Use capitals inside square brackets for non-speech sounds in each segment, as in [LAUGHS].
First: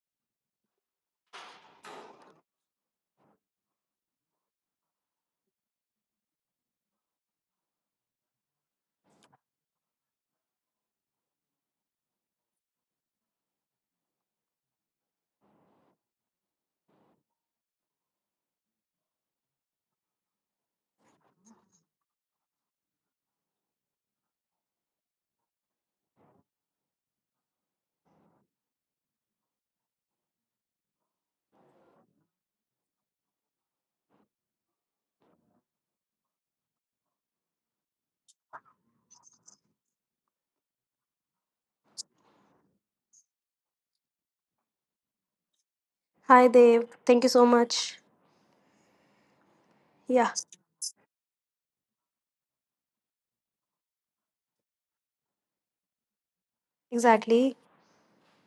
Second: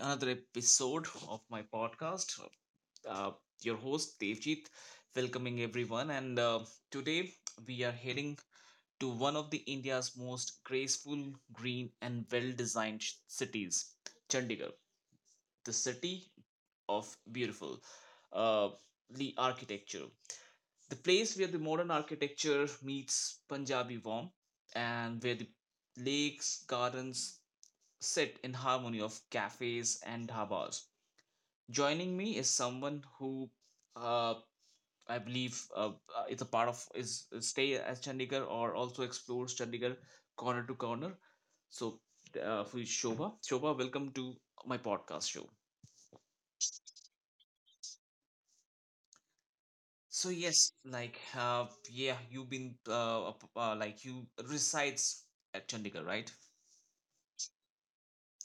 another episode of my podcast. Uh, your host Devjit, welcoming everyone, and today we are heading to one of the India's most graceful, green, and well-designed cities, Chandigarh, the city of beautiful, uh, the architecture, the place where the modern architecture meets Punjabi warmth, and where the lakes, gardens, sit in harmony of cafes and dhabas. Joining me is someone who uh, I believe is a part of is stay at Chandigarh or also explores Chandigarh corner to corner. So who is Shobha? Shobha, welcome to my podcast show. Hi, Dev. Thank you so much. So Yeah, yes, yeah, you've been like you resides at Chandigarh, right? exactly.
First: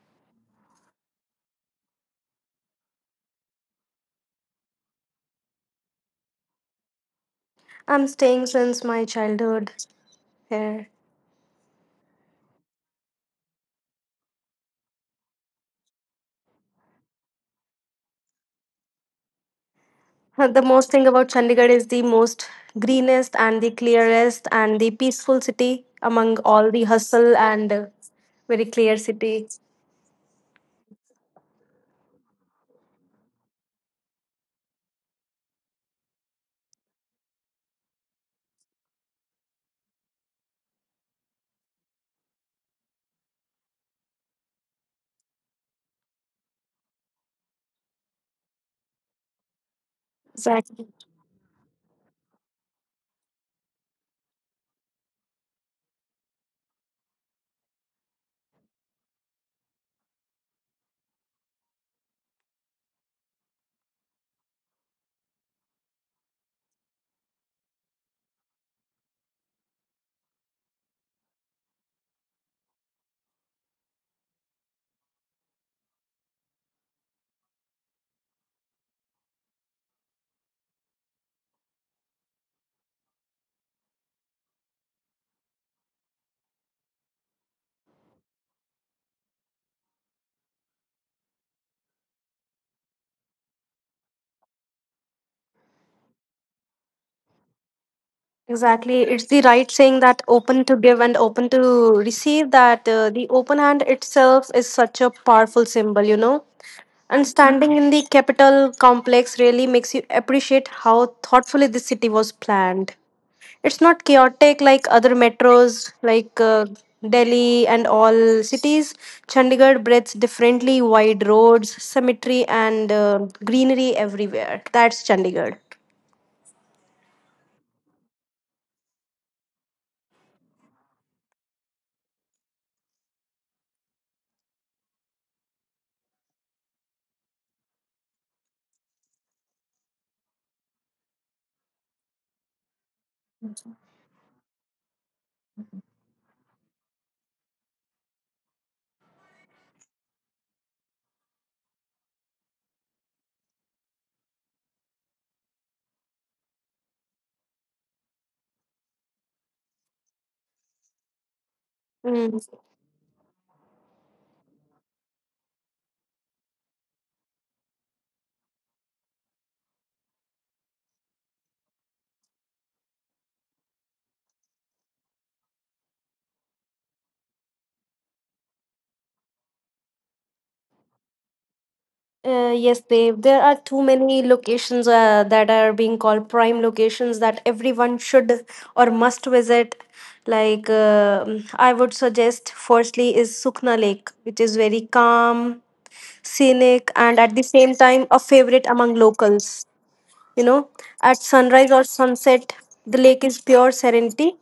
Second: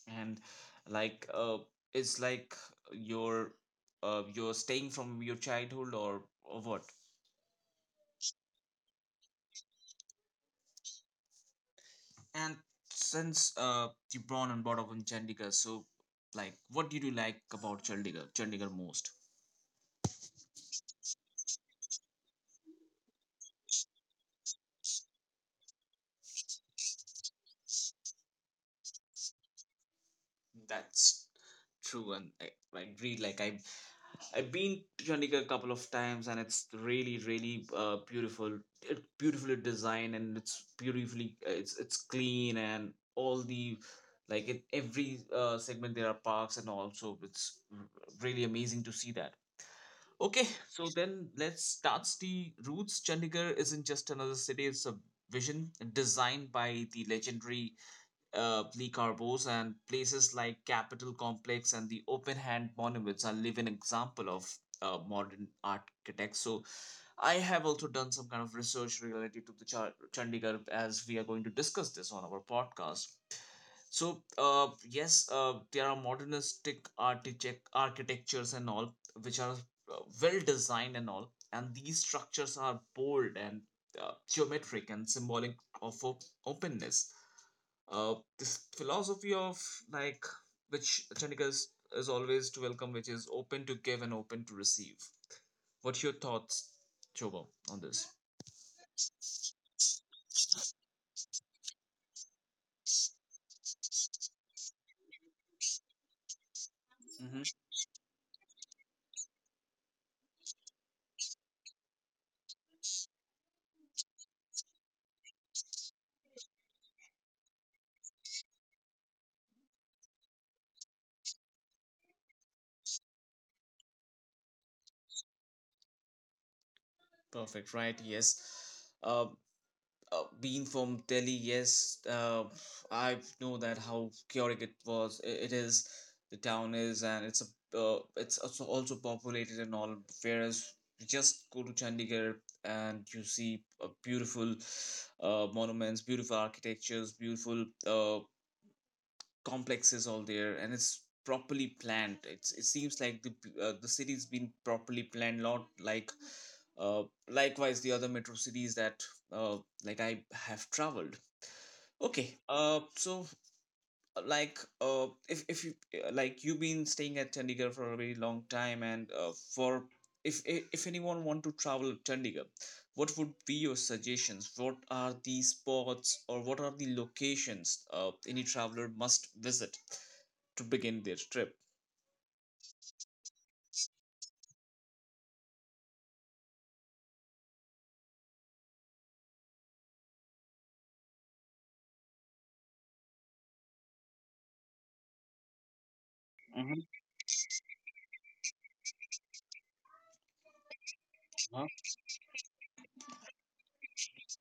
And like uh, it's like your, are you're staying from your childhood or what? I'm staying since my childhood here. [LAUGHS] And since you born and brought up in Chandigarh, so like what did you like about Chandigarh most? The most thing about Chandigarh is the most greenest and the clearest and the peaceful city among all the hustle and very clear city. That's true, and I agree. Like I've been to Chandigarh a couple of times, and it's really, really beautiful. It's beautifully designed, and it's beautifully it's clean, and all the like in every segment there are parks, and also really amazing to see that. Okay, Exactly. so then let's start the roots. Chandigarh isn't just another city; it's a vision designed by the legendary Polycarpos, and places like Capitol Complex and the Open Hand Monuments are living example of modern architects. So I have also done some kind of research related to the Chandigarh as we are going to discuss this on our podcast. So yes, there are modernistic architectures and all which are well designed and all, and these structures are bold and geometric and symbolic of openness, this philosophy of like which Chandika is always to welcome, which is open to give and open to receive. What's your thoughts, Chobo, on this? Exactly. It's the right saying that open to give and open to receive, that the open hand itself is such a powerful symbol, you know? And Mm-hmm. standing in the Capitol complex really makes you appreciate how thoughtfully this city was planned. It's not chaotic like other metros, like Delhi and all cities. Chandigarh breathes differently, wide roads, cemetery, and greenery everywhere. That's Chandigarh. Perfect, right? Yes. Uh, Being from Delhi, yes, I know that how chaotic it was. It is, the town is, and it's a it's also populated and all. Whereas you just go to Chandigarh and you see a beautiful monuments, beautiful architectures, beautiful uh, complexes all there, and it's properly planned. It's it seems like the city's been properly planned, not like uh, likewise the other metro cities that uh, like I have traveled. Okay, Mm. So if you like you've been staying at Chandigarh for a very long time, and for if if anyone want to travel Chandigarh, what would be your suggestions? What are the spots or what are the locations any traveler must visit to begin their trip? Yes, Dev. There are too many locations that are being called prime locations that everyone should or must visit. Like, I would suggest, firstly, is Sukna Lake, which is very calm, Mm-hmm. scenic, and at the same time, a favorite among locals. You know, at uh sunrise or sunset, the lake is pure serenity,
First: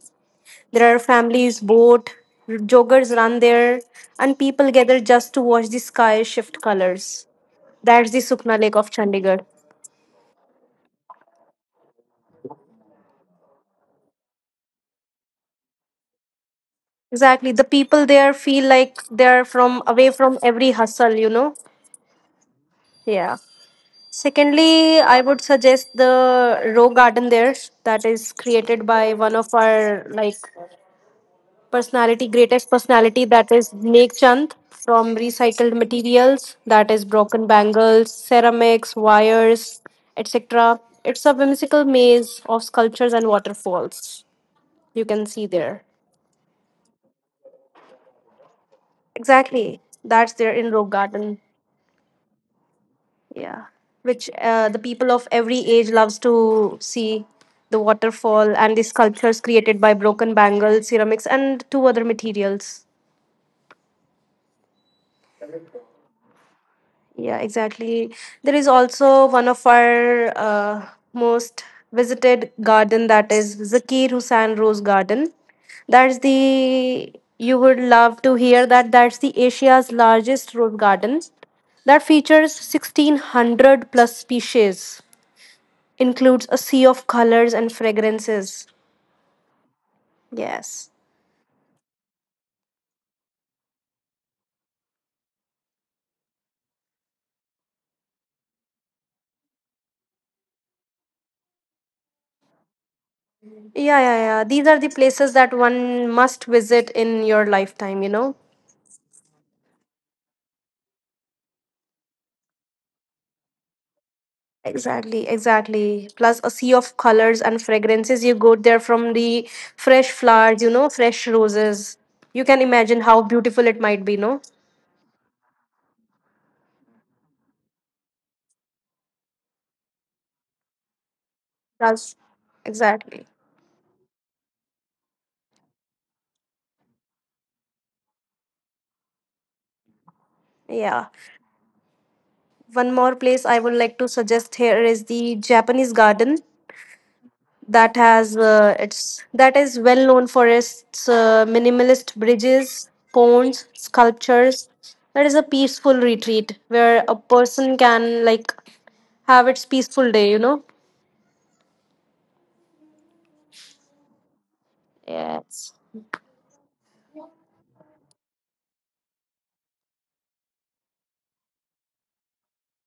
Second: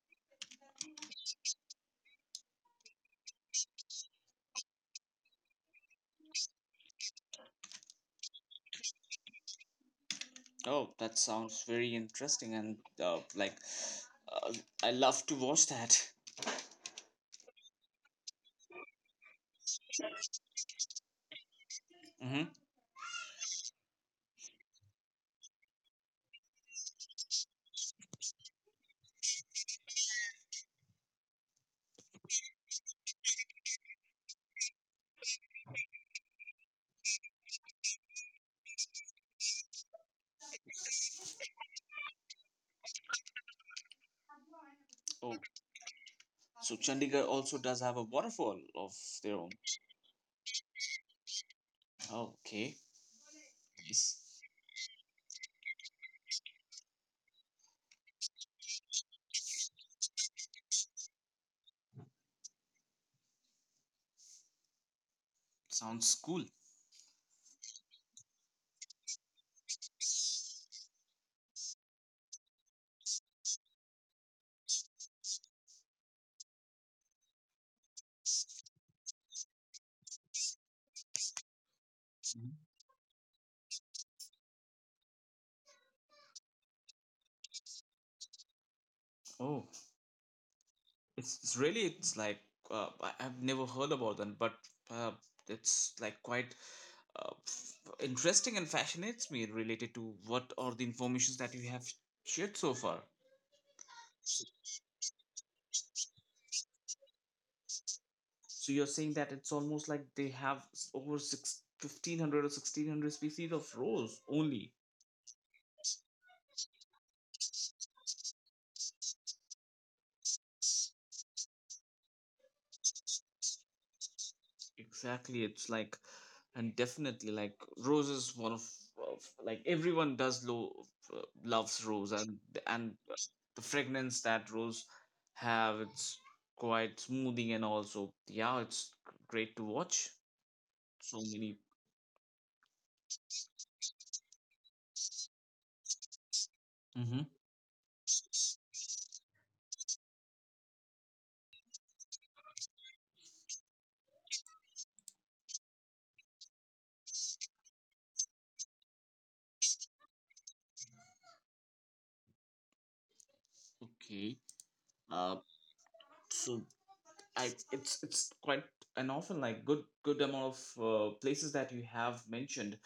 there are families boat, joggers run there, and people gather just to watch the sky shift colors. That's the Sukna Lake of Chandigarh. Oh, that sounds very interesting, and uh, I love to watch that. [LAUGHS] Exactly. The people there feel like they're from away from every hustle, you know? Mm-hmm. Yeah. Secondly, I would suggest the row garden there that is created by one of our like personality, greatest personality, that is Lake Chand, from recycled materials, that is broken bangles, ceramics, wires, etc. It's a whimsical maze of sculptures and waterfalls. You can Oh, see there. so Chandigarh also does have a waterfall of their own. Exactly. That's there in Rock Garden. Oh, okay, Yeah. nice. Which the people of every age loves to see the waterfall and the sculptures created by broken bangles, ceramics, and two other materials. Sounds cool. Yeah, exactly. There is also one of our most visited garden, that is Zakir Hussain Rose Garden. That's the You would love to hear that that's the Asia's largest rose garden that features Mhm. 1600 plus species, includes a sea of colors and fragrances. Oh, Yes. It's really it's like I've never heard about them, but uh, it's like quite interesting and fascinates me related to what are the informations that you have shared so far. Yeah, yeah, yeah. These are the places that one must visit in your lifetime, you know. So you're saying that it's almost like they have over six 1500 or 1600 species of rose only. Exactly, exactly. Plus a sea of colors and fragrances you got there from the fresh flowers, you know, fresh roses. You can imagine how beautiful it might be, no? Exactly. It's like, and definitely like rose is one of like everyone does loves rose, That's and exactly. the fragrance that rose have it's quite smoothing, and also yeah it's great to watch Yeah. so many. One more place I would like to suggest here is the Japanese garden Hmm. that has it's that is well known for its minimalist bridges, ponds, sculptures. That is a peaceful retreat where a person can like have its peaceful day, you know. Okay, uh Yes. so I it's quite an often like good amount of places that you have mentioned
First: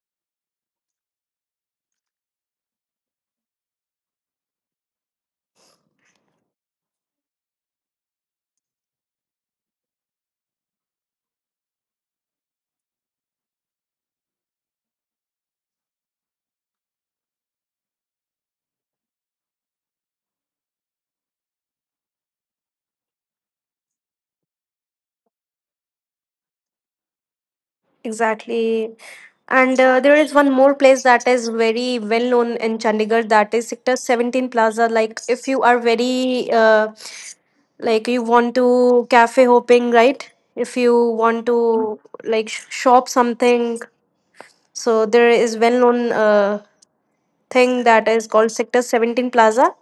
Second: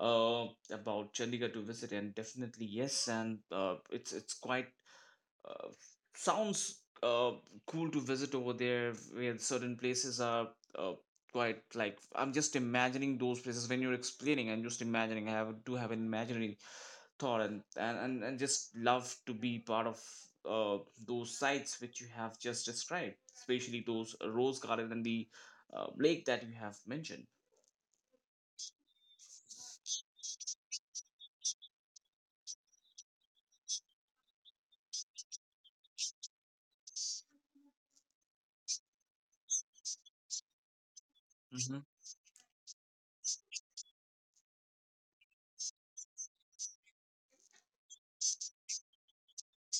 uh, about Chandigarh to visit, and definitely yes, and it's quite uh, sounds cool to visit over there. Where certain places are uh, quite like I'm just imagining those places when you're explaining. I'm just imagining. I have to have an imaginary torrent, and just love to be part of those sites which you have just described, especially those rose garden and the lake that you have mentioned. Exactly. And there is one more place that is very well known in Chandigarh, that is Sector 17 Plaza. Like, if you are very, like, you want to cafe hopping, right? If you want Mm-hmm. to, like, shop something. So, there is well known thing that is called Sector 17 Plaza,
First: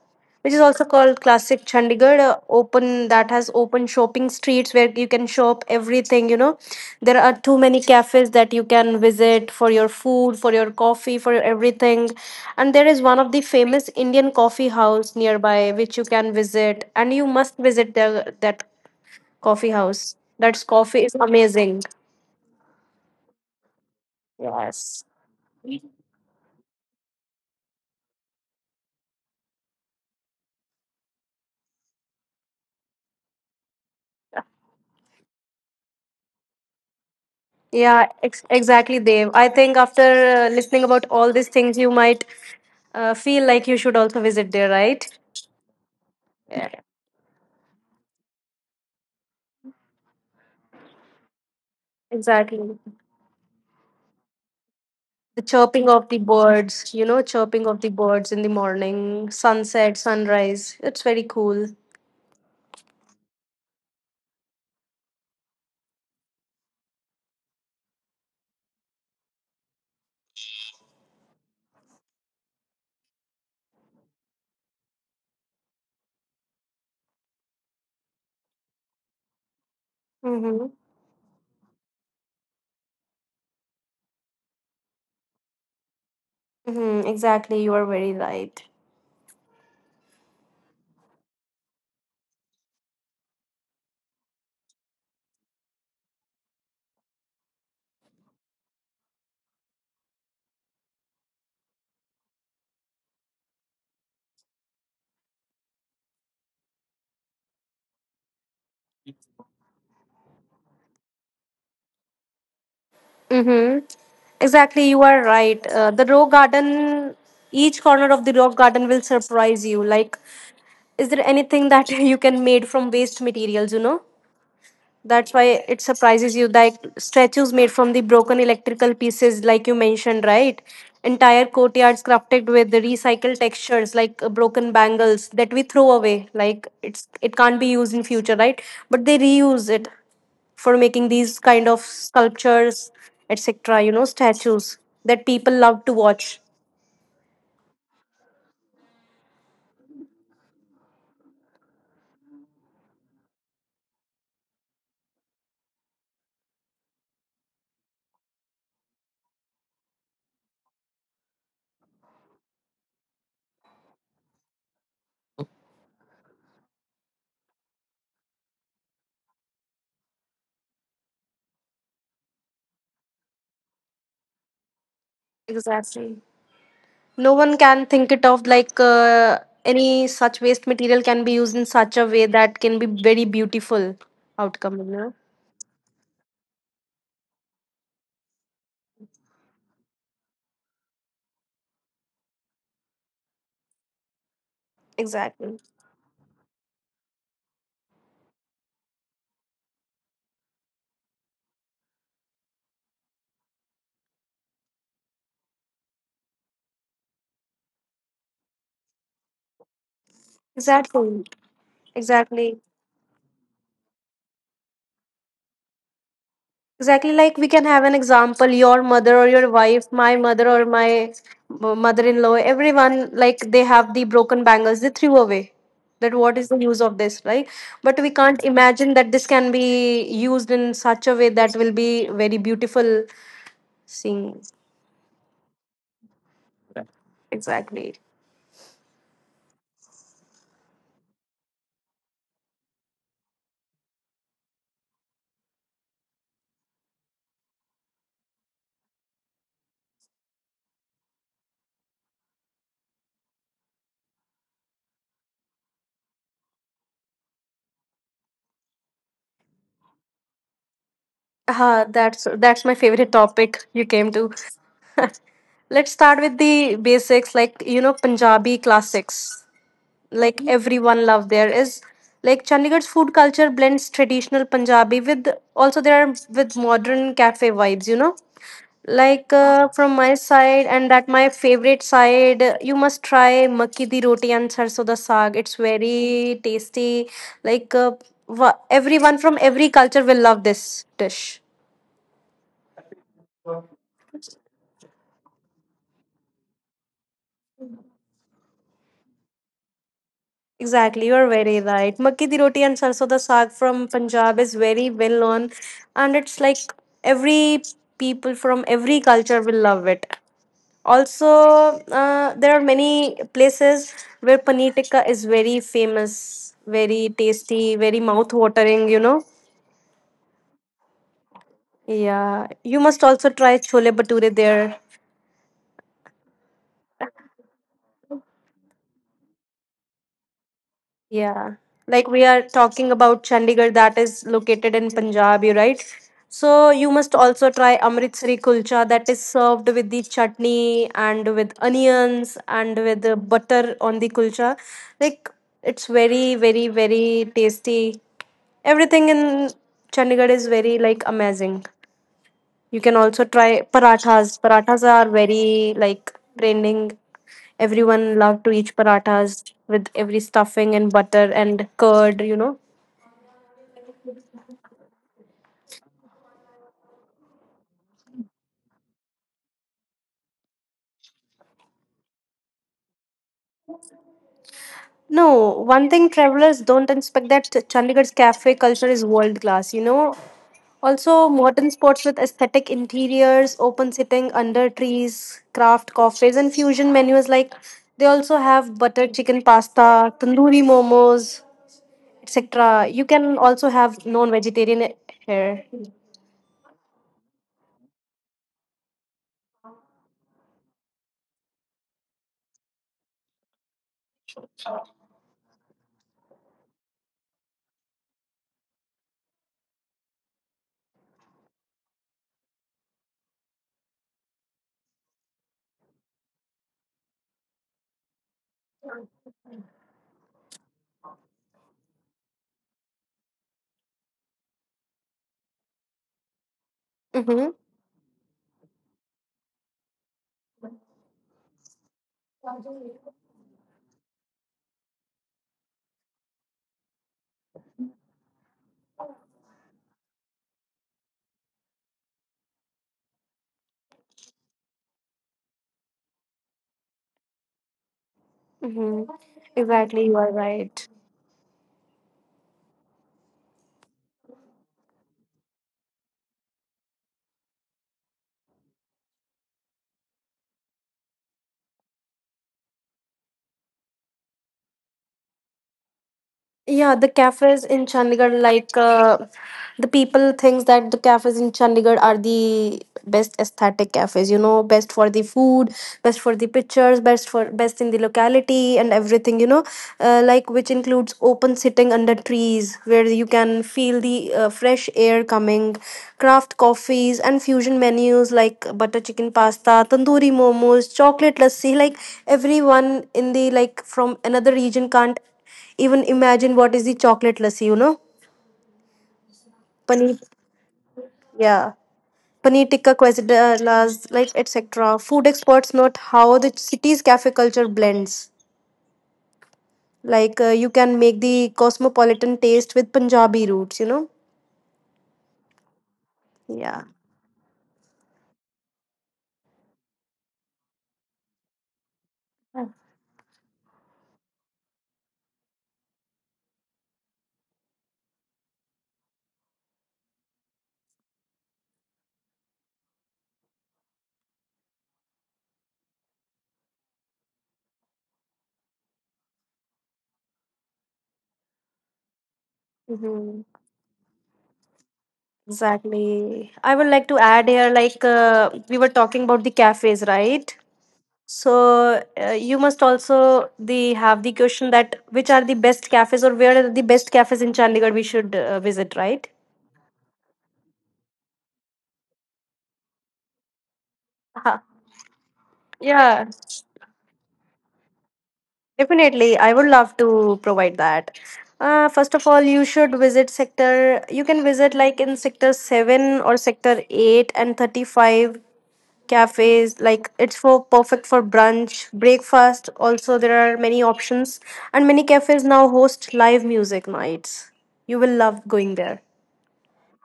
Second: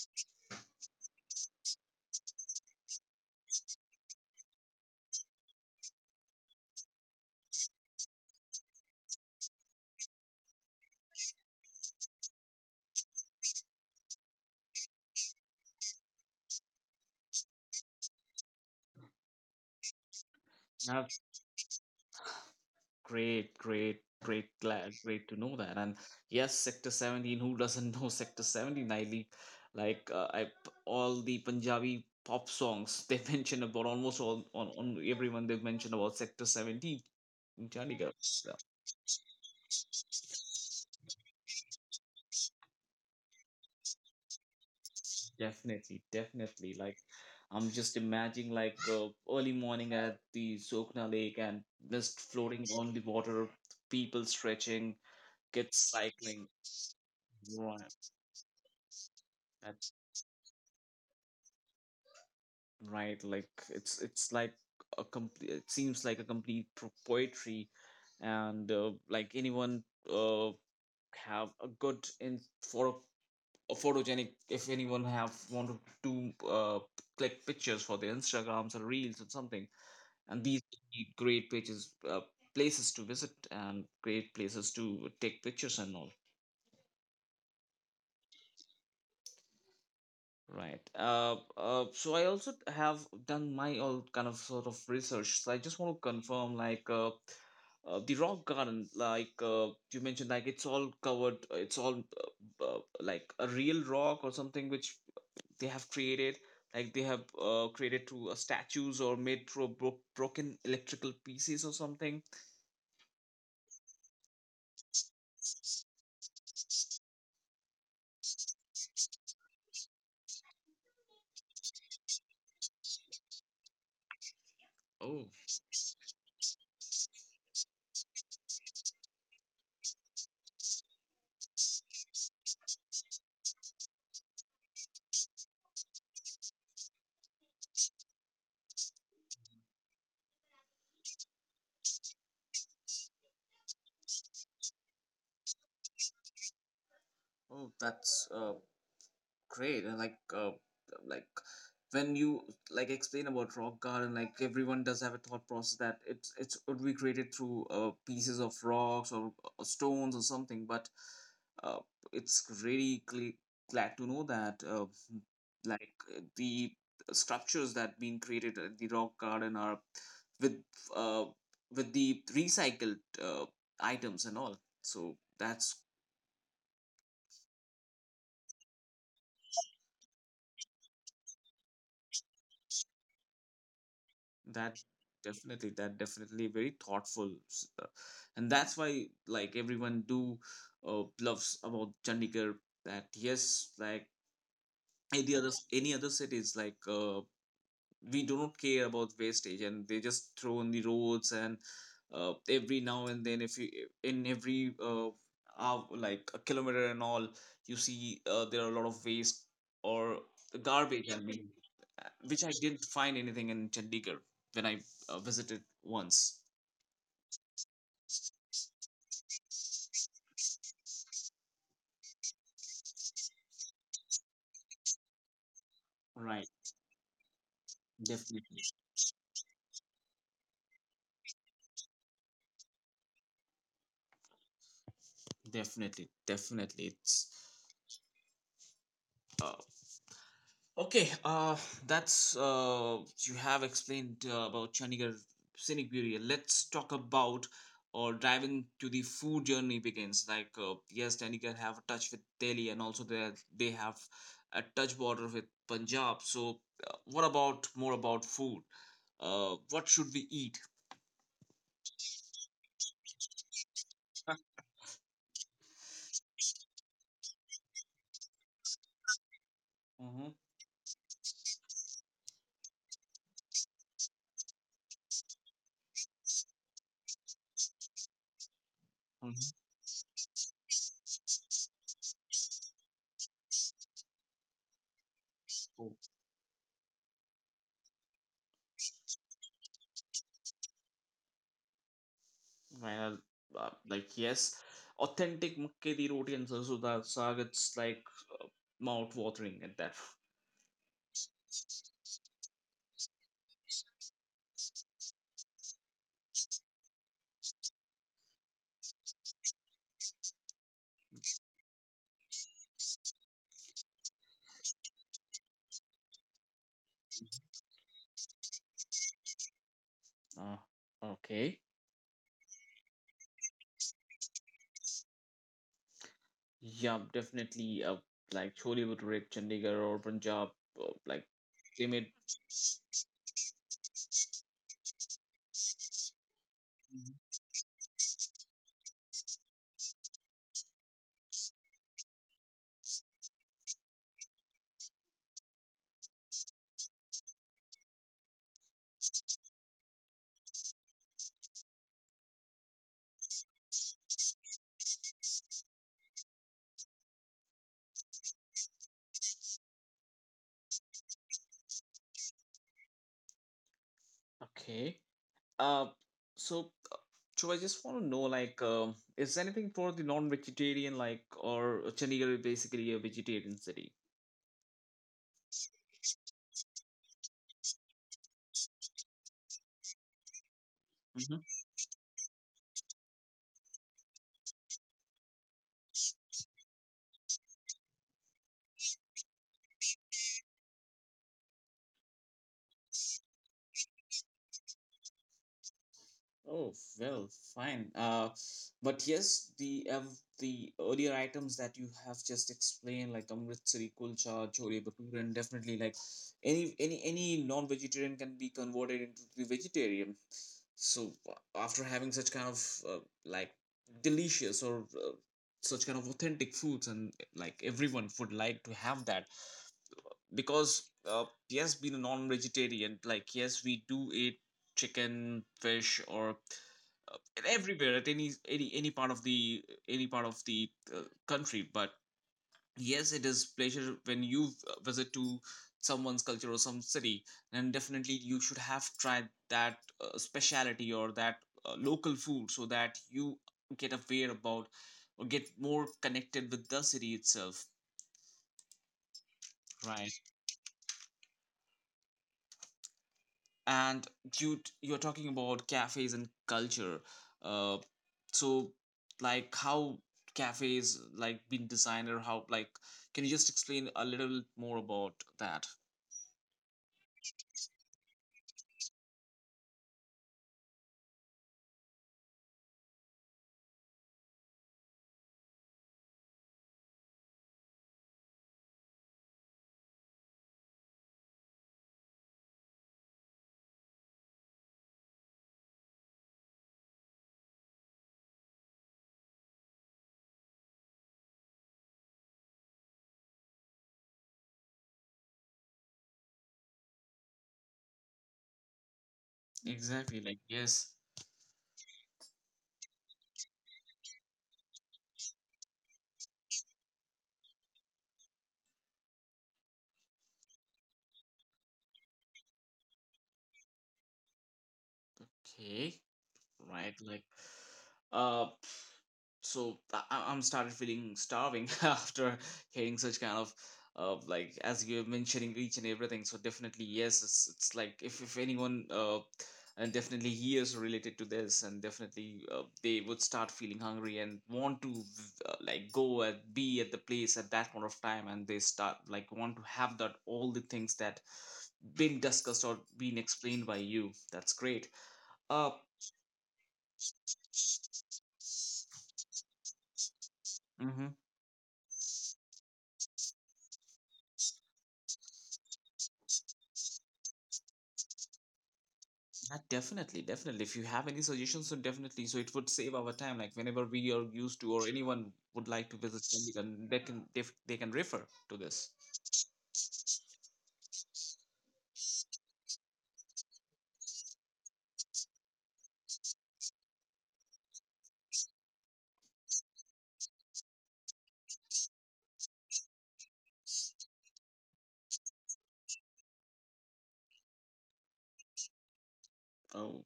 which is also called Classic Chandigarh. Open that has open shopping streets where you can shop everything. You know, there are too many cafes that you can visit for your food, for your coffee, for your everything. And there is one of the famous Indian coffee house nearby which you can visit, and you must visit that coffee house. That's coffee That's is amazing. great great Yes. great to know that. And yes, sector 17, who doesn't know sector 17? I li- like I, All the Punjabi pop songs they [LAUGHS] mention about almost all on everyone they've mentioned about sector 17 in Yeah, Chandigarh. Exactly, Dev. I think after listening about all these things, you might feel like you should also visit there, right? Definitely, definitely. Yeah, Like, I'm just imagining like early morning at the Sokna Lake and just exactly. floating on the water, people stretching, The kids chirping of the cycling. birds, you know, chirping of Right, the birds in the morning, that's sunset, sunrise. It's very cool. right. Like, it's like a complete. It seems like a complete poetry, and like anyone uh have a good in for a photogenic. If anyone have want to do click pictures for their Instagrams or reels or something, and these Mm-hmm. would be great places places to visit and great places to take pictures and all, Mm-hmm. Exactly, you are very right. right? So I also have done my all kind of sort of research, so I just want to confirm like the rock garden like you mentioned like it's all covered it's all like a real rock or something which they have created. Like they have created to statues or made through broken electrical pieces or something. Mm-hmm. Exactly, you are right. The rock garden, each corner of the rock garden will surprise you. Like, is there anything that [LAUGHS] you can made from waste materials? You know? Oh, That's why it surprises you. Like statues made from the broken electrical pieces, like you mentioned, right? Entire courtyards crafted with the recycled textures, like broken bangles that we throw away, like it can't be used in future, right? But they reuse it for making these kind of sculptures, etc. You know, statues that people love to watch. oh, that's great. And like like when you like explain about rock garden, like everyone does have a thought process that it's would be created through pieces of rocks or stones or something, but uh, it's really glad to know that the structures that been created at the rock garden are with uh, with the recycled items and all, so that's. Exactly. No one can think it of like any such waste material can be used in such a way that can be very beautiful outcome, That you know. That definitely very thoughtful, and that's why like everyone do loves about Chandigarh. That yes, like Exactly. any other cities like we don't care about wastage and they just throw on the roads, and every now and then if you in every hour, like a kilometer and all, you see there are a lot of waste or garbage I Exactly. mean, which I Exactly. didn't find anything in Chandigarh when I visited once, Exactly. Like we can have an example, your mother or your wife, my mother or my mother-in-law, everyone like they have the broken bangles, they threw away. That right? what is the use of this, right? But we can't definitely imagine that this can be used in such a way that will be very beautiful. Seeing definitely definitely it's exactly. uh, okay. That's you have explained about Chandigarh scenic beauty. Let's talk about or driving to the food journey begins. Like yes, Chandigarh have a touch with Delhi, and also they have a touch border with Punjab. So, what about more about food? What should we eat? That's my favorite topic you came to. [LAUGHS] Let's start with the basics, like you know, Punjabi classics. Mm-hmm. Like everyone love there is like Chandigarh's food culture blends traditional Punjabi with, also there are, with modern cafe vibes. You know, like from my side and that my favorite side, you must try makki di roti and sarso da saag. It's So, very tasty. Like everyone from every culture will love this dish. well, yes, authentic makke di roti and sarso da saag. It's like mouth watering at that. Exactly, you're very right. Makki di roti and sarson da saag from Punjab is very well known, and it's like every people from every culture will love it. Also, there are many places where paneer tikka is very famous, very tasty, very mouth watering. You know, Uh, okay. yeah. You must also try chole bhature there. Yeah, definitely. Like Chollywood Red, Chandigarh or Punjab, uh, like Yeah, they made. like we are talking about Chandigarh that is located in Punjab, you right? So you Mhm. must also try Amritsari kulcha that is served with the chutney and with onions and with the butter on the kulcha. Like it's very, very, very tasty. Everything in Chandigarh is very like amazing. You can also try parathas. Parathas are very like trending. Everyone love to eat parathas with every stuffing and butter and curd, you know. Okay. Uh, so, uh, so I just want to know, like, is anything for the non-vegetarian, like, or Chandigarh is basically a vegetarian city? No, one thing travelers don't expect, that Chandigarh's cafe culture is world class, you know. Also, Mm-hmm. modern spots with aesthetic interiors, open sitting under trees, craft coffees, and fusion menus like, they also have butter chicken pasta, tandoori momos, etc. You can also have non vegetarian here. Oh, well, fine. But yes, the earlier items that you have just explained, like Amritsari kulcha, chole bhature, and definitely like any any non-vegetarian can be converted into the vegetarian. So after having such kind of like delicious or such kind of authentic foods, and like everyone would like to have that because yes, being a non-vegetarian, like yes, we do eat chicken, fish, or Mm-hmm. everywhere at any any part of the any part of the country. But yes, it is pleasure when you visit to someone's culture or some city, then definitely you should have tried that speciality or that local food, so that you get aware about or get more connected with the city itself, Mm-hmm. Exactly, right? you are right. And you you're talking about cafes and culture, uh so like how cafes like been designed, or how like can you just explain a little more about that. Yeah, the cafes in Chandigarh, like the people thinks that the cafes in Chandigarh are the best aesthetic cafes. You know, best for the food, best for the pictures, best for best in the locality and everything. You know, like which includes open sitting under trees where you can feel the fresh air coming, craft coffees and fusion menus like butter chicken pasta, tandoori momos, chocolate lassi. Like everyone in the like from another region can't even imagine what is the chocolate lassi, you know? Exactly. Paneer, Like yes. yeah. Paneer tikka quesadillas, like etc. Food experts note how the city's cafe culture blends. Like you can make the cosmopolitan taste with Punjabi roots, you know? Okay, Yeah. right, like uh so I'm started feeling starving [LAUGHS] after hearing such kind of like as you're mentioning each and everything. So definitely yes, it's like if anyone and definitely hears related to this, and definitely they would start feeling hungry and want to like go and be at the place at that point of time, and they start like want to have that all the things that been discussed or been Hmm. explained by you. That's great. Uh. Exactly. I would like to add here, like we were talking about the cafes, right? Mhm. So you must also the have the question that which are the best cafes or where are the best cafes in Chandigarh we should visit, right? Definitely, definitely. If you have any suggestions, so definitely. So it would save our time. Like whenever we are used Uh-huh. to, or anyone would like to visit Yeah, Chandigarh, they can refer to this. definitely. I would love to provide that. First of all, you should visit sector. You can visit like in sector 7 or sector 8 and 35 cafes. Like it's for perfect for brunch, breakfast. Also, there are many options, and many cafes now host live music nights. You will love going there. Oh,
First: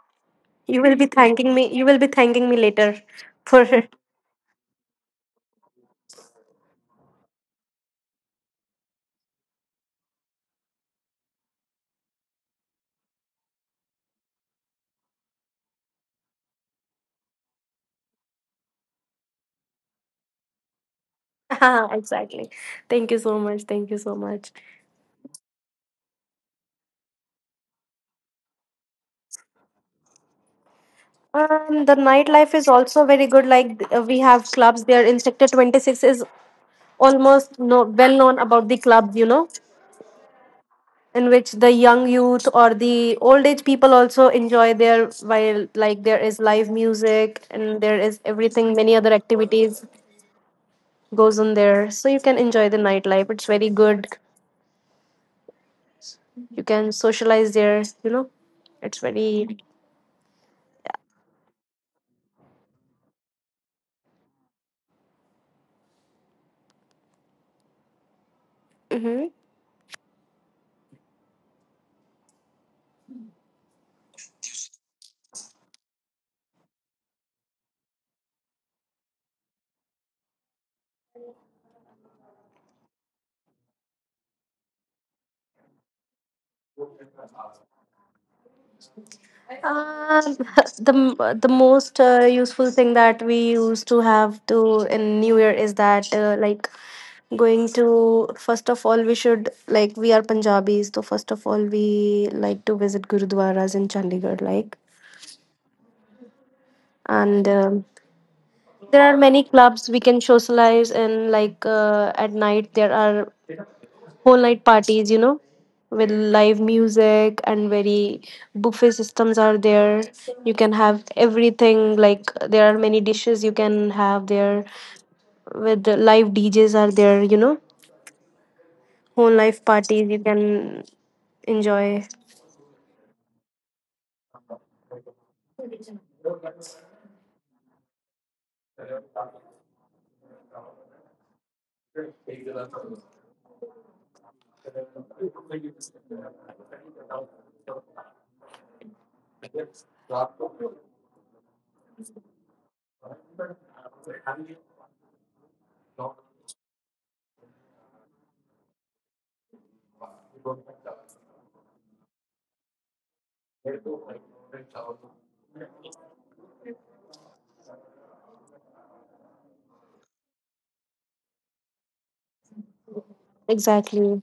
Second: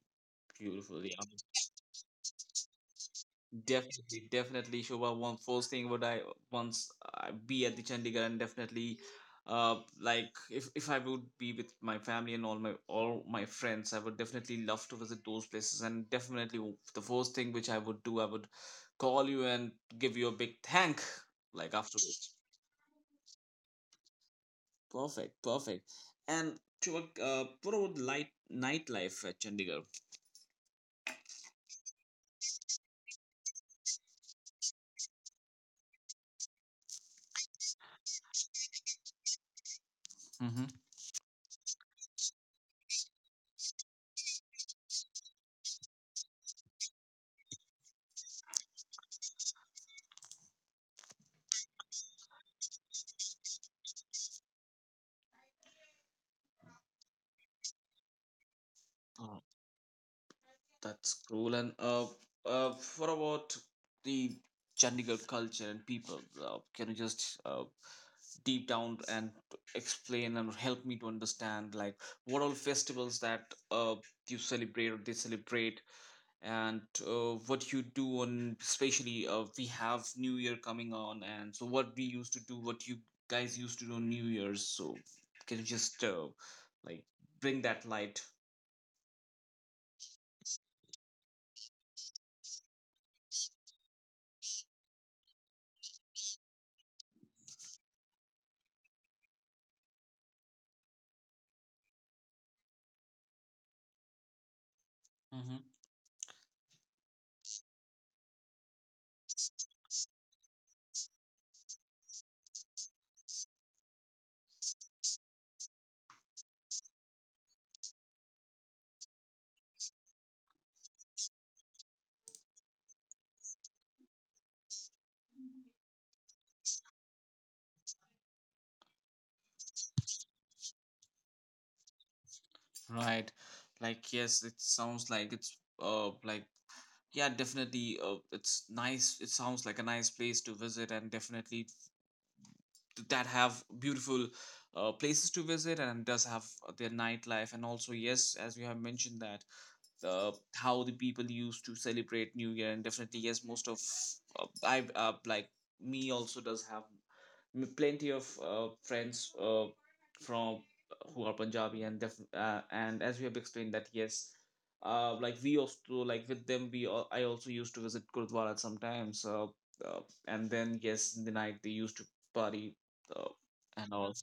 You will beautiful. be Yeah, thanking me. You will be thanking me later for. [LAUGHS] definitely, definitely. Shobha, one first thing would I once I be at the Chandigarh, and definitely, like if I would be with my family and all my friends, I would definitely love to visit those places. And definitely, the first thing which I would do, I would call you and give you a big thank, like afterwards. Exactly. Thank you so much. Thank you so much. Perfect, perfect. And to what about light nightlife at Chandigarh? The nightlife is also very good. Like we have clubs there in Sector 26, is almost no, well known about the clubs, you know, Hmm. in which the young youth or the old age people also enjoy there while like there is live music and there is everything, many other activities goes on there. So you can enjoy the nightlife. It's very good. You can socialize there, you know. It's Oh, very that's cool. And what about the Chandigarh culture and people? Can you just deep down and Mhm. explain and help me to understand, like, what all festivals that you celebrate or they celebrate? And what you do on especially we have new year coming on, and so what we used to do, what you guys used to do on new year's? So can you just like bring that light. Um, [LAUGHS] the the most useful thing that we used to have to in New Year is that like going to, first of all we should like, we are Punjabis so first of all we like to visit Gurudwaras in Chandigarh like, Hmm. and there are many clubs we can socialize, and like at night there are whole night parties, you know, with live music and very buffet systems are there. You can have everything, like there are many dishes you can have there with the live DJs are there, you know, whole life parties you can enjoy. Right. Like yes, it sounds like it's like yeah, definitely. It's nice, it sounds like a nice place to visit, and definitely that have beautiful places to visit, and does have their nightlife. And also yes, as you have mentioned that the how the people used to celebrate new year. And definitely yes, most of I like me also does have plenty of friends from who are Punjabi. And and as we have explained that yes, like we also like with them, I also used to visit gurdwara sometimes. Uh, and then yes, in the night they used to party, uh, and all. Exactly.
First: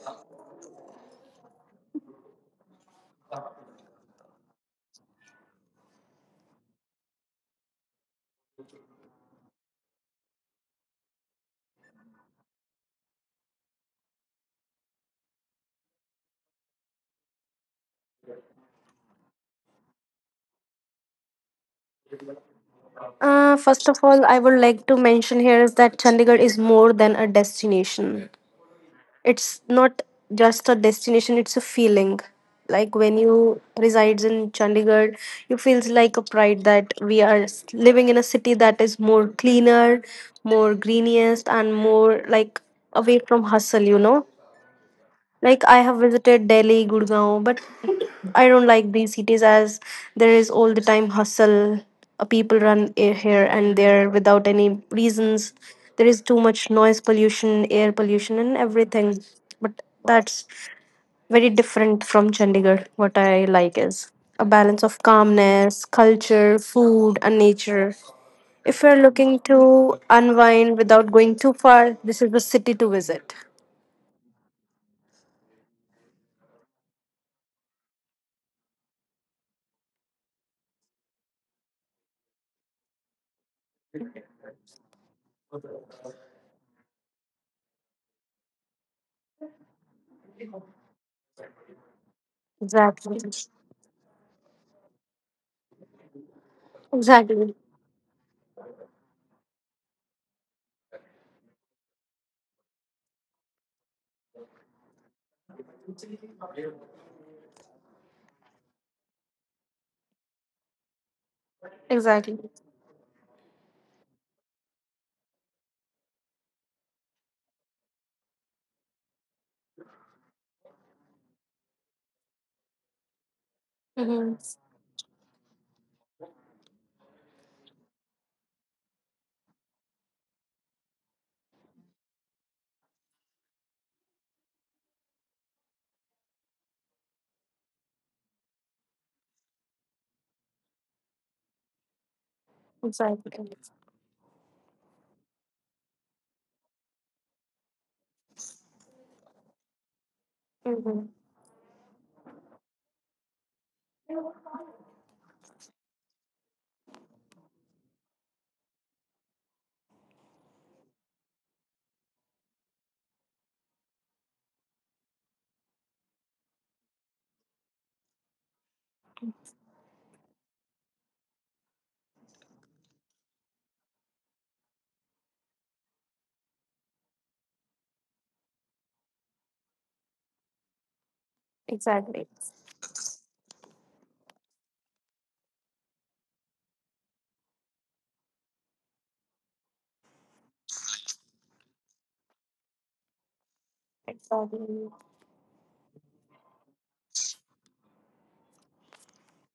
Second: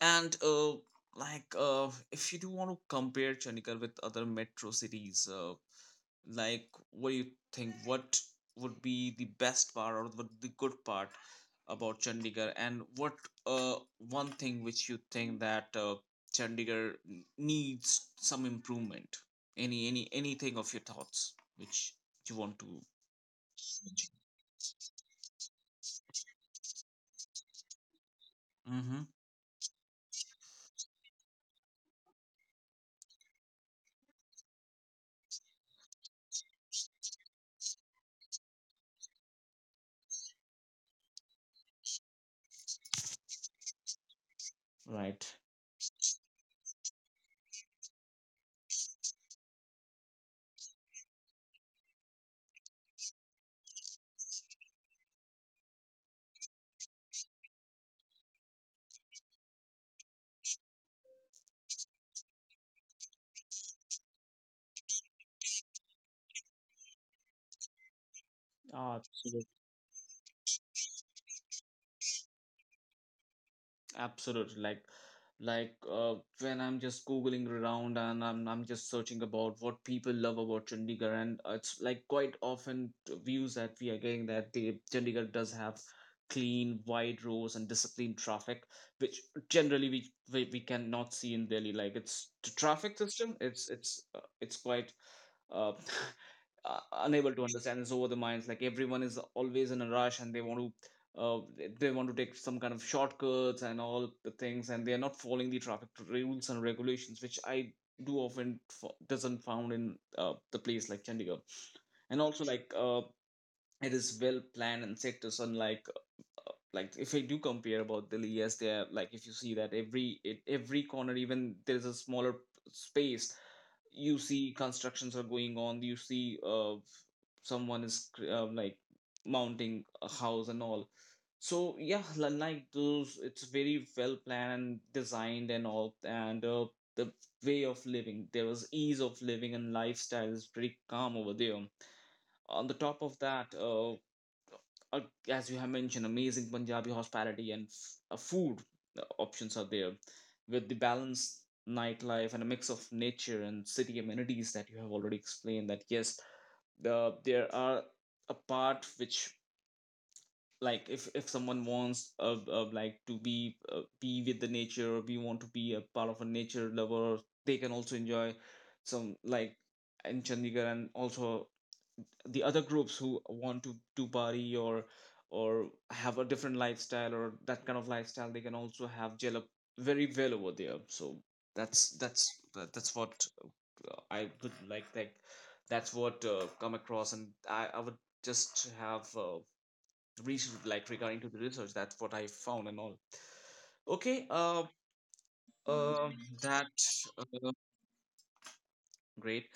And like if you do want to compare Chandigarh with other metro cities, like what do you think? What would be the best part, or what the good part about Chandigarh? And what uh, one thing which you think that Chandigarh needs some improvement? Anything of your thoughts which you want to? First of all, I would like to mention here is that Chandigarh is more than a destination. Mm-hmm. It's not just a destination, it's a feeling. Like when you resides in Chandigarh, you feels like a pride that we are living in a city that is more cleaner, more greeniest, and more like away from hustle. Right. Like I have visited Delhi, Gurgaon, but I don't like these cities as there is all the time hustle. People run here and there without any reasons. There is too much noise pollution, air pollution, and everything. But that's very different from Chandigarh. What I like is a balance of calmness, culture, food, and nature. If Ah, you're looking to unwind without going too far, this is the city to visit. absolutely. Like when I'm just googling around, and I'm just searching about what people love about Chandigarh. And it's like quite often views that we are getting, that the Chandigarh does have clean, wide roads and disciplined traffic, which generally we cannot see in Delhi. Like it's the traffic Exactly. system. It's quite uh, [LAUGHS] unable to Exactly. understand. It's over the minds, like everyone is always in a rush, and they want to they want to take some kind of shortcuts and all the things, and they are not following the traffic rules and regulations, which I do often doesn't found in the place like Chandigarh. And Exactly. also like it is well planned and sectors, unlike like if I do compare about Delhi, yes they are like. If you see that every corner, even there is a smaller space, you Mm-hmm. see constructions are going on, you see someone is like mounting a house and all. So yeah, like those, it's very well planned, designed, and all. And the way of living there was ease of living, and lifestyle is pretty calm over there. On the top of that, Exactly. Uh, as you have mentioned, amazing Punjabi hospitality and food options are there, with the Mm-hmm. balanced nightlife and a mix of nature and city amenities that you have already explained. That yes, there are a part which, like if someone wants like to be with the nature, or we want to be a part of a nature lover, they can also enjoy some, like in Chandigarh. And also the other groups who want to party, or have a different lifestyle, or that kind of lifestyle, they can also have gel up very well over there. So Exactly. That's what I would like that's what come across. And I would just have reach, like regarding to the research, that's what I found and all. Okay. Exactly. uh that uh, great.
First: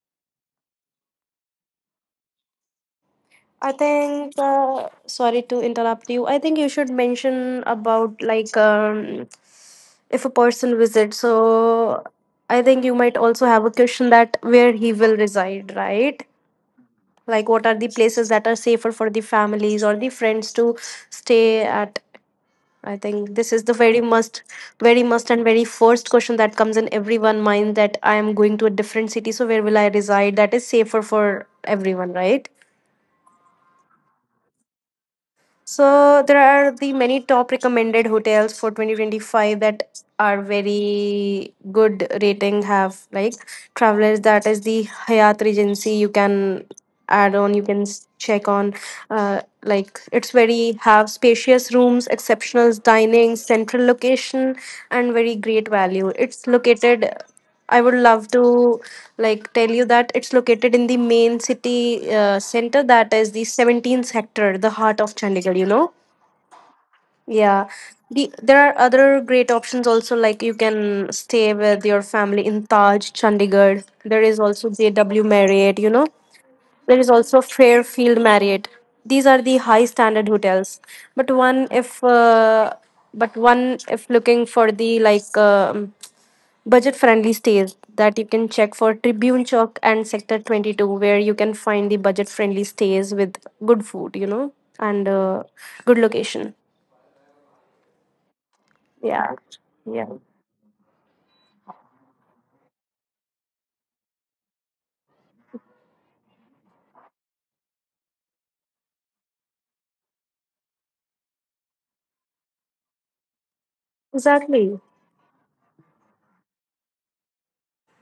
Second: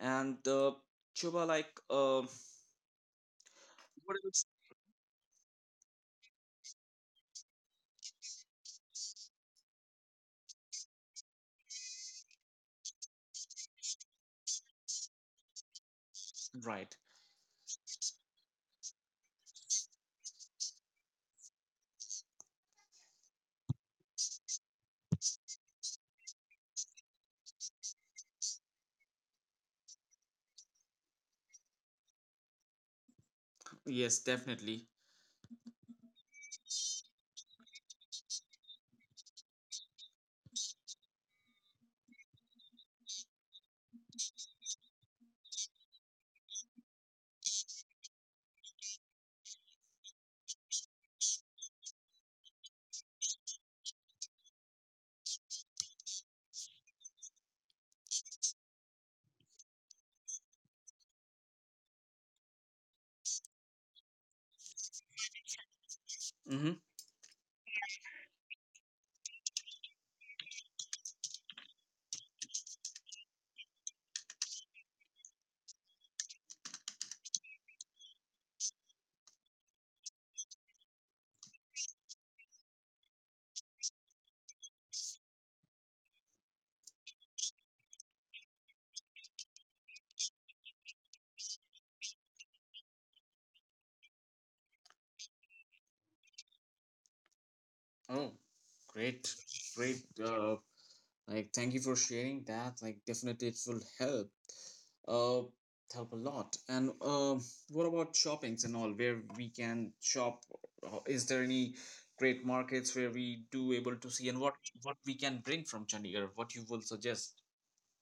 And uh, Chuba, like um, I what think, else? uh, sorry to interrupt you. I think you should mention about like if a person visits. So I think you might also have a question that where he will reside, right? Right, Like what are the places that are safer for the families or the friends to stay at? I think this is the very must, and very first question that comes in everyone's mind that I am going to a different city, so where will I reside? That is safer for everyone, right? yes, definitely. So there are the many top recommended hotels for 2025 that are very good rating have like travelers, that is the Hyatt Regency. You can add on, you can check on, like it's very have spacious rooms, exceptional dining, central location, and very great value. It's located, I would love to like tell you that it's located in the main city center, that is the 17th sector, the heart of Chandigarh, you know. Mm-hmm. Yeah. The, there are other great options also, like you can stay with your family in Taj, Chandigarh. There is also JW Marriott, you know. There is also Fairfield Marriott. These are the high standard hotels. But one if uh, but one if looking for the like budget friendly stays, that you can check for Tribune Chowk and Sector 22, where you can find the budget friendly stays with good food, and good location. Oh, great, Yeah. great. Yeah. Like, thank you for sharing that. Like, definitely, it will help. Uh, Help a lot. And what about shoppings and all? Where we can shop? Is there any great markets where we do able to see, and Exactly. what we can bring from Chandigarh? What you will suggest?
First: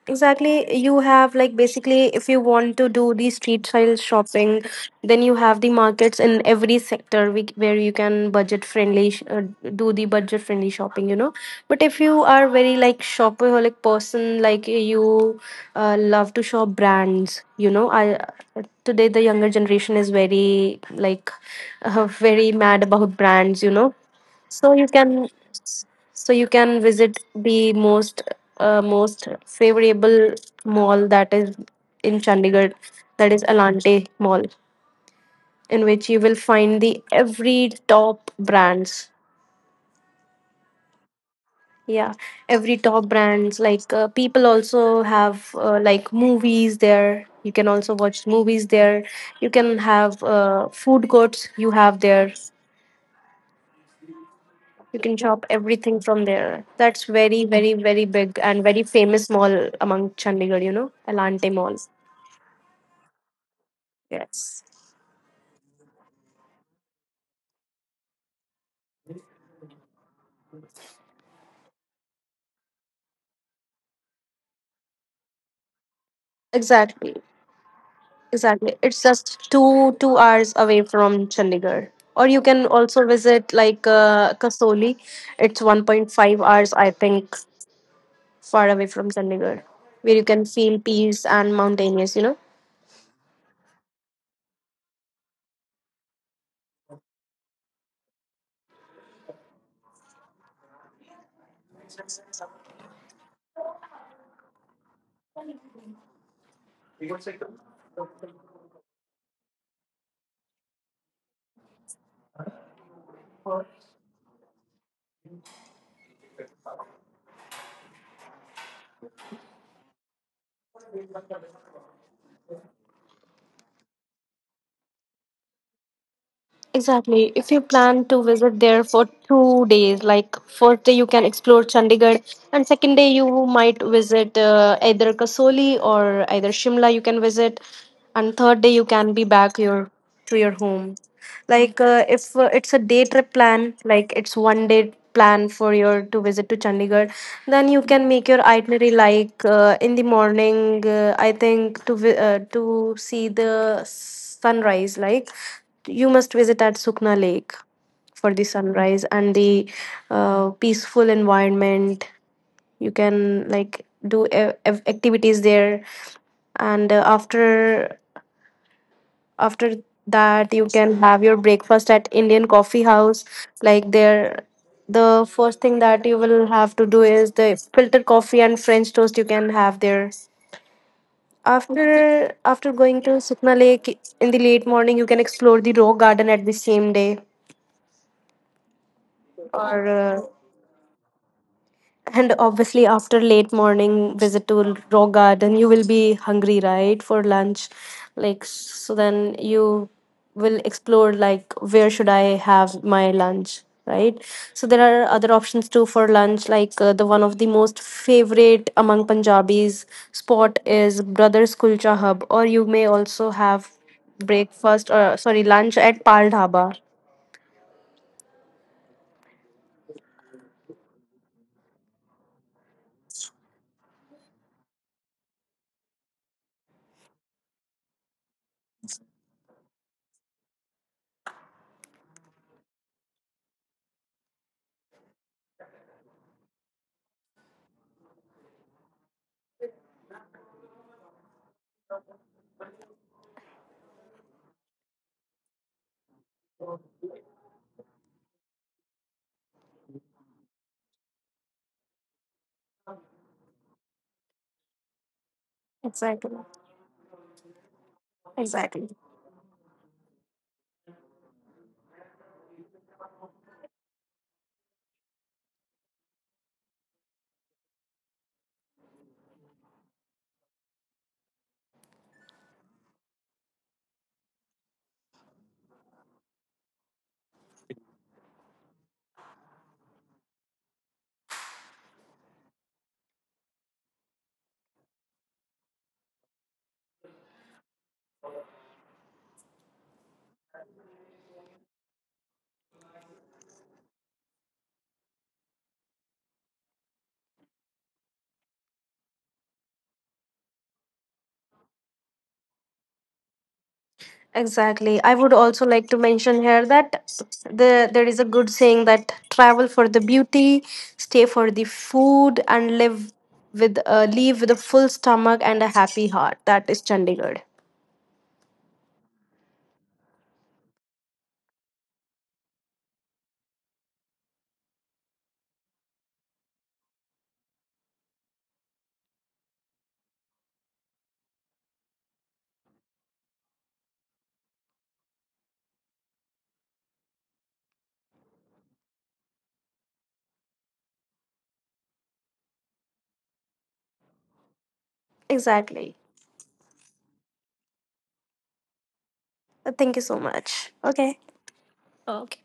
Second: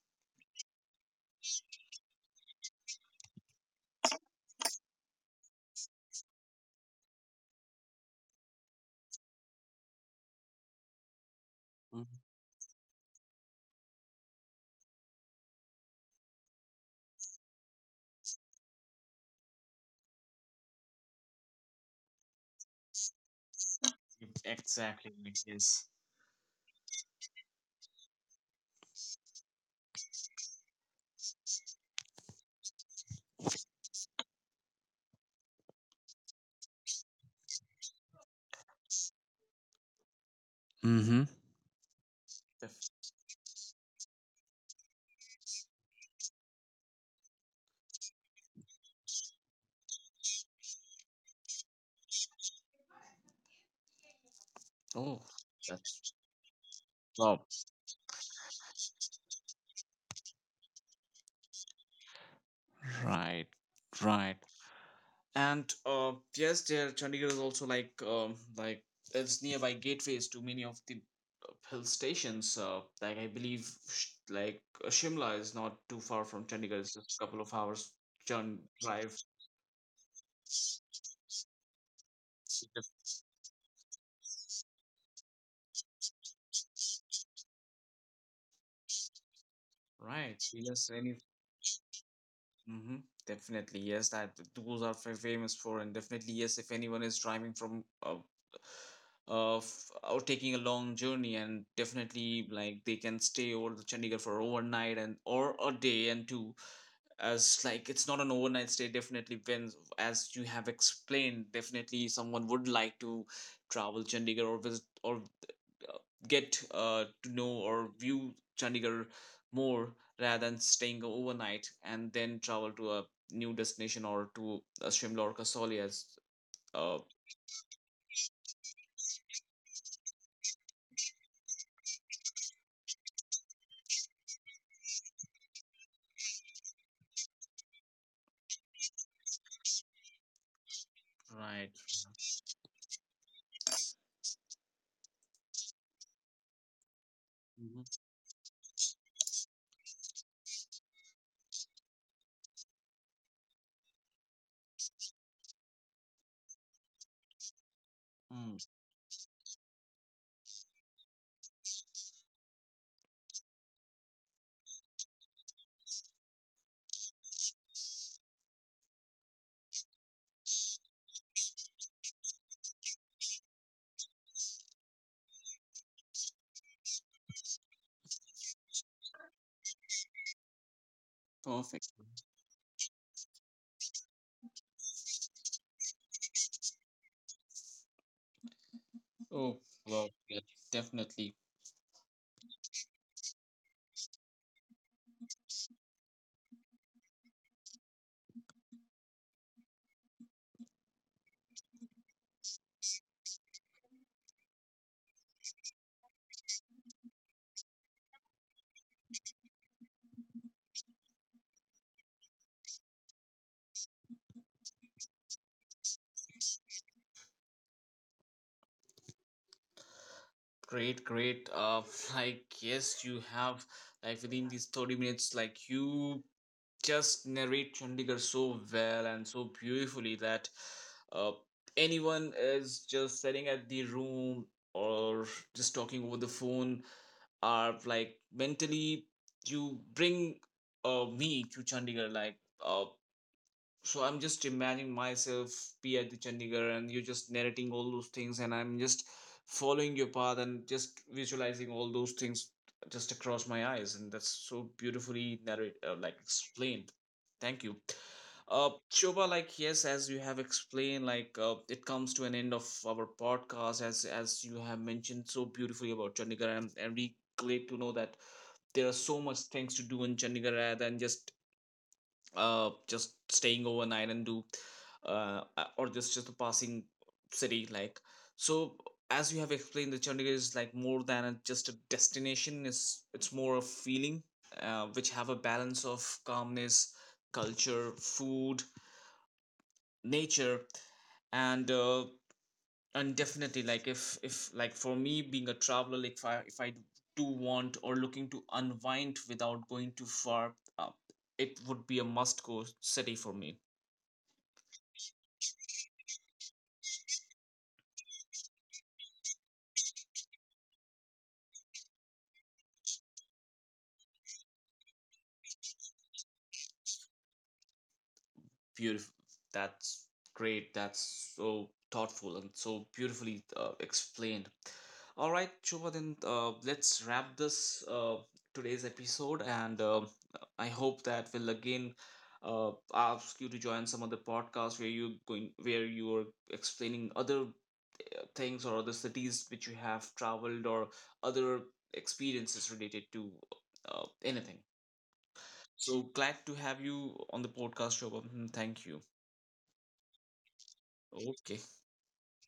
Exactly. You have like, basically if you want to do the street style shopping, then you have the markets in every sector, we, where you can budget friendly do the budget friendly shopping, you know. But if Mhm. you are very like shopaholic person, like you love to shop brands, you know, I today the younger generation is very like [LAUGHS] very mad about brands, you know, so you Exactly, can, which is. so you can visit the most favorable mall that is in Chandigarh, that is Alante Mall, in which you will find the every top brands. Mm-hmm. Yeah, every Def-. top brands. Like people also have like movies there. You can also watch movies there. You can have food courts. You have there. You can Oh, shop everything that's from there. That's top. very, very, very big and very famous mall among Chandigarh, you know, Elante Mall. Right, right. Yes. And yes, there Chandigarh is also like it's nearby gateways to many of the hill stations. Like I believe, Shimla is not too far from Chandigarh, it's just Exactly. a couple of hours journey Exactly. It's drive. just two hours away from Chandigarh. Or you can also visit like Kasoli. It's 1.5 hours, I think, far away from Chandigarh, where you Right. can So feel yes, any. peace and mountainous, you know. Hmm. Definitely yes, that those are famous for. And definitely yes, if anyone is driving from of or taking a long journey, and definitely like they can stay over the Chandigarh for overnight, and or a day and two. As like it's not an overnight stay. Definitely when, as you have explained, definitely someone would like to travel Chandigarh or visit, or get to know or view Chandigarh more, rather than staying overnight and then travel to a new destination, or to Shimla or Kasoli as uh, Exactly. If you plan to visit there for 2 days, like first day you can explore Chandigarh, and second day you might visit either Kasoli or either Shimla. You can visit, and third day you can be back your to your home. right. Like if it's a day trip plan, like it's one day plan for your to visit to Chandigarh, then you Mhm. can make your itinerary like in the morning. I think to see the sunrise, like. You must visit at Sukna Lake for the Mm, sunrise and the peaceful environment. You can like do activities there, and after that you can have your breakfast at Indian Coffee House. Like there, the first thing that you will have to do is the filter coffee and French toast you can have there. perfect. After going to Sukna Lake in the late morning, you can explore the rock garden at the same day. Oh, Or well yeah, definitely. and obviously after late morning visit to rock garden, you will be hungry, right, for lunch. Like, so then you will explore like where should I have my lunch, right? So there are other options too for lunch, like the one of the most favorite among Punjabis spot is Brothers Kulcha Hub, or you may also have breakfast or sorry lunch at Pal Dhaba. Great, great. [LAUGHS] Like yes, you have, like within these 30 minutes, like you just narrate Chandigarh so well and so beautifully that uh, anyone is just sitting at the room or just talking over the phone are like mentally you bring me to Chandigarh, like. Uh, so I'm just imagining myself be at the Chandigarh, and you're just narrating all those things, and I'm just following your path and just visualizing all those things just across my eyes, and that's so beautifully narrate like Exactly. explained. Thank you. Exactly. Shobha, like yes, as you have explained, like it comes to an end of our podcast, as you have mentioned so beautifully about Chandigarh. And we glad to know that there are so much things to do in Chandigarh, rather than just staying overnight and do or just a passing city, like. So as you have explained, the Chandigarh is like more than a, just a destination, it's more a feeling, which have a balance of calmness, culture, food, nature. And and definitely like if like for me, being a traveler, like if I do want or looking to unwind without going too far, uh, it would be a must go city for me. Exactly. I would also like to mention here that there is a good saying that travel for the beauty, stay for the food, and live with leave with a full stomach and a happy heart. That is Chandigarh. Beautiful. That's great. That's so thoughtful and so beautifully explained. All right, Shobha, then let's wrap this today's episode. And um, I hope that we'll again ask you to join some other podcast where you going where you are explaining other things, or other cities which you have traveled, or other experiences related to anything. Exactly. So glad to have you on the podcast, Shobha. Thank you. Thank you so much. Okay. Okay. Okay.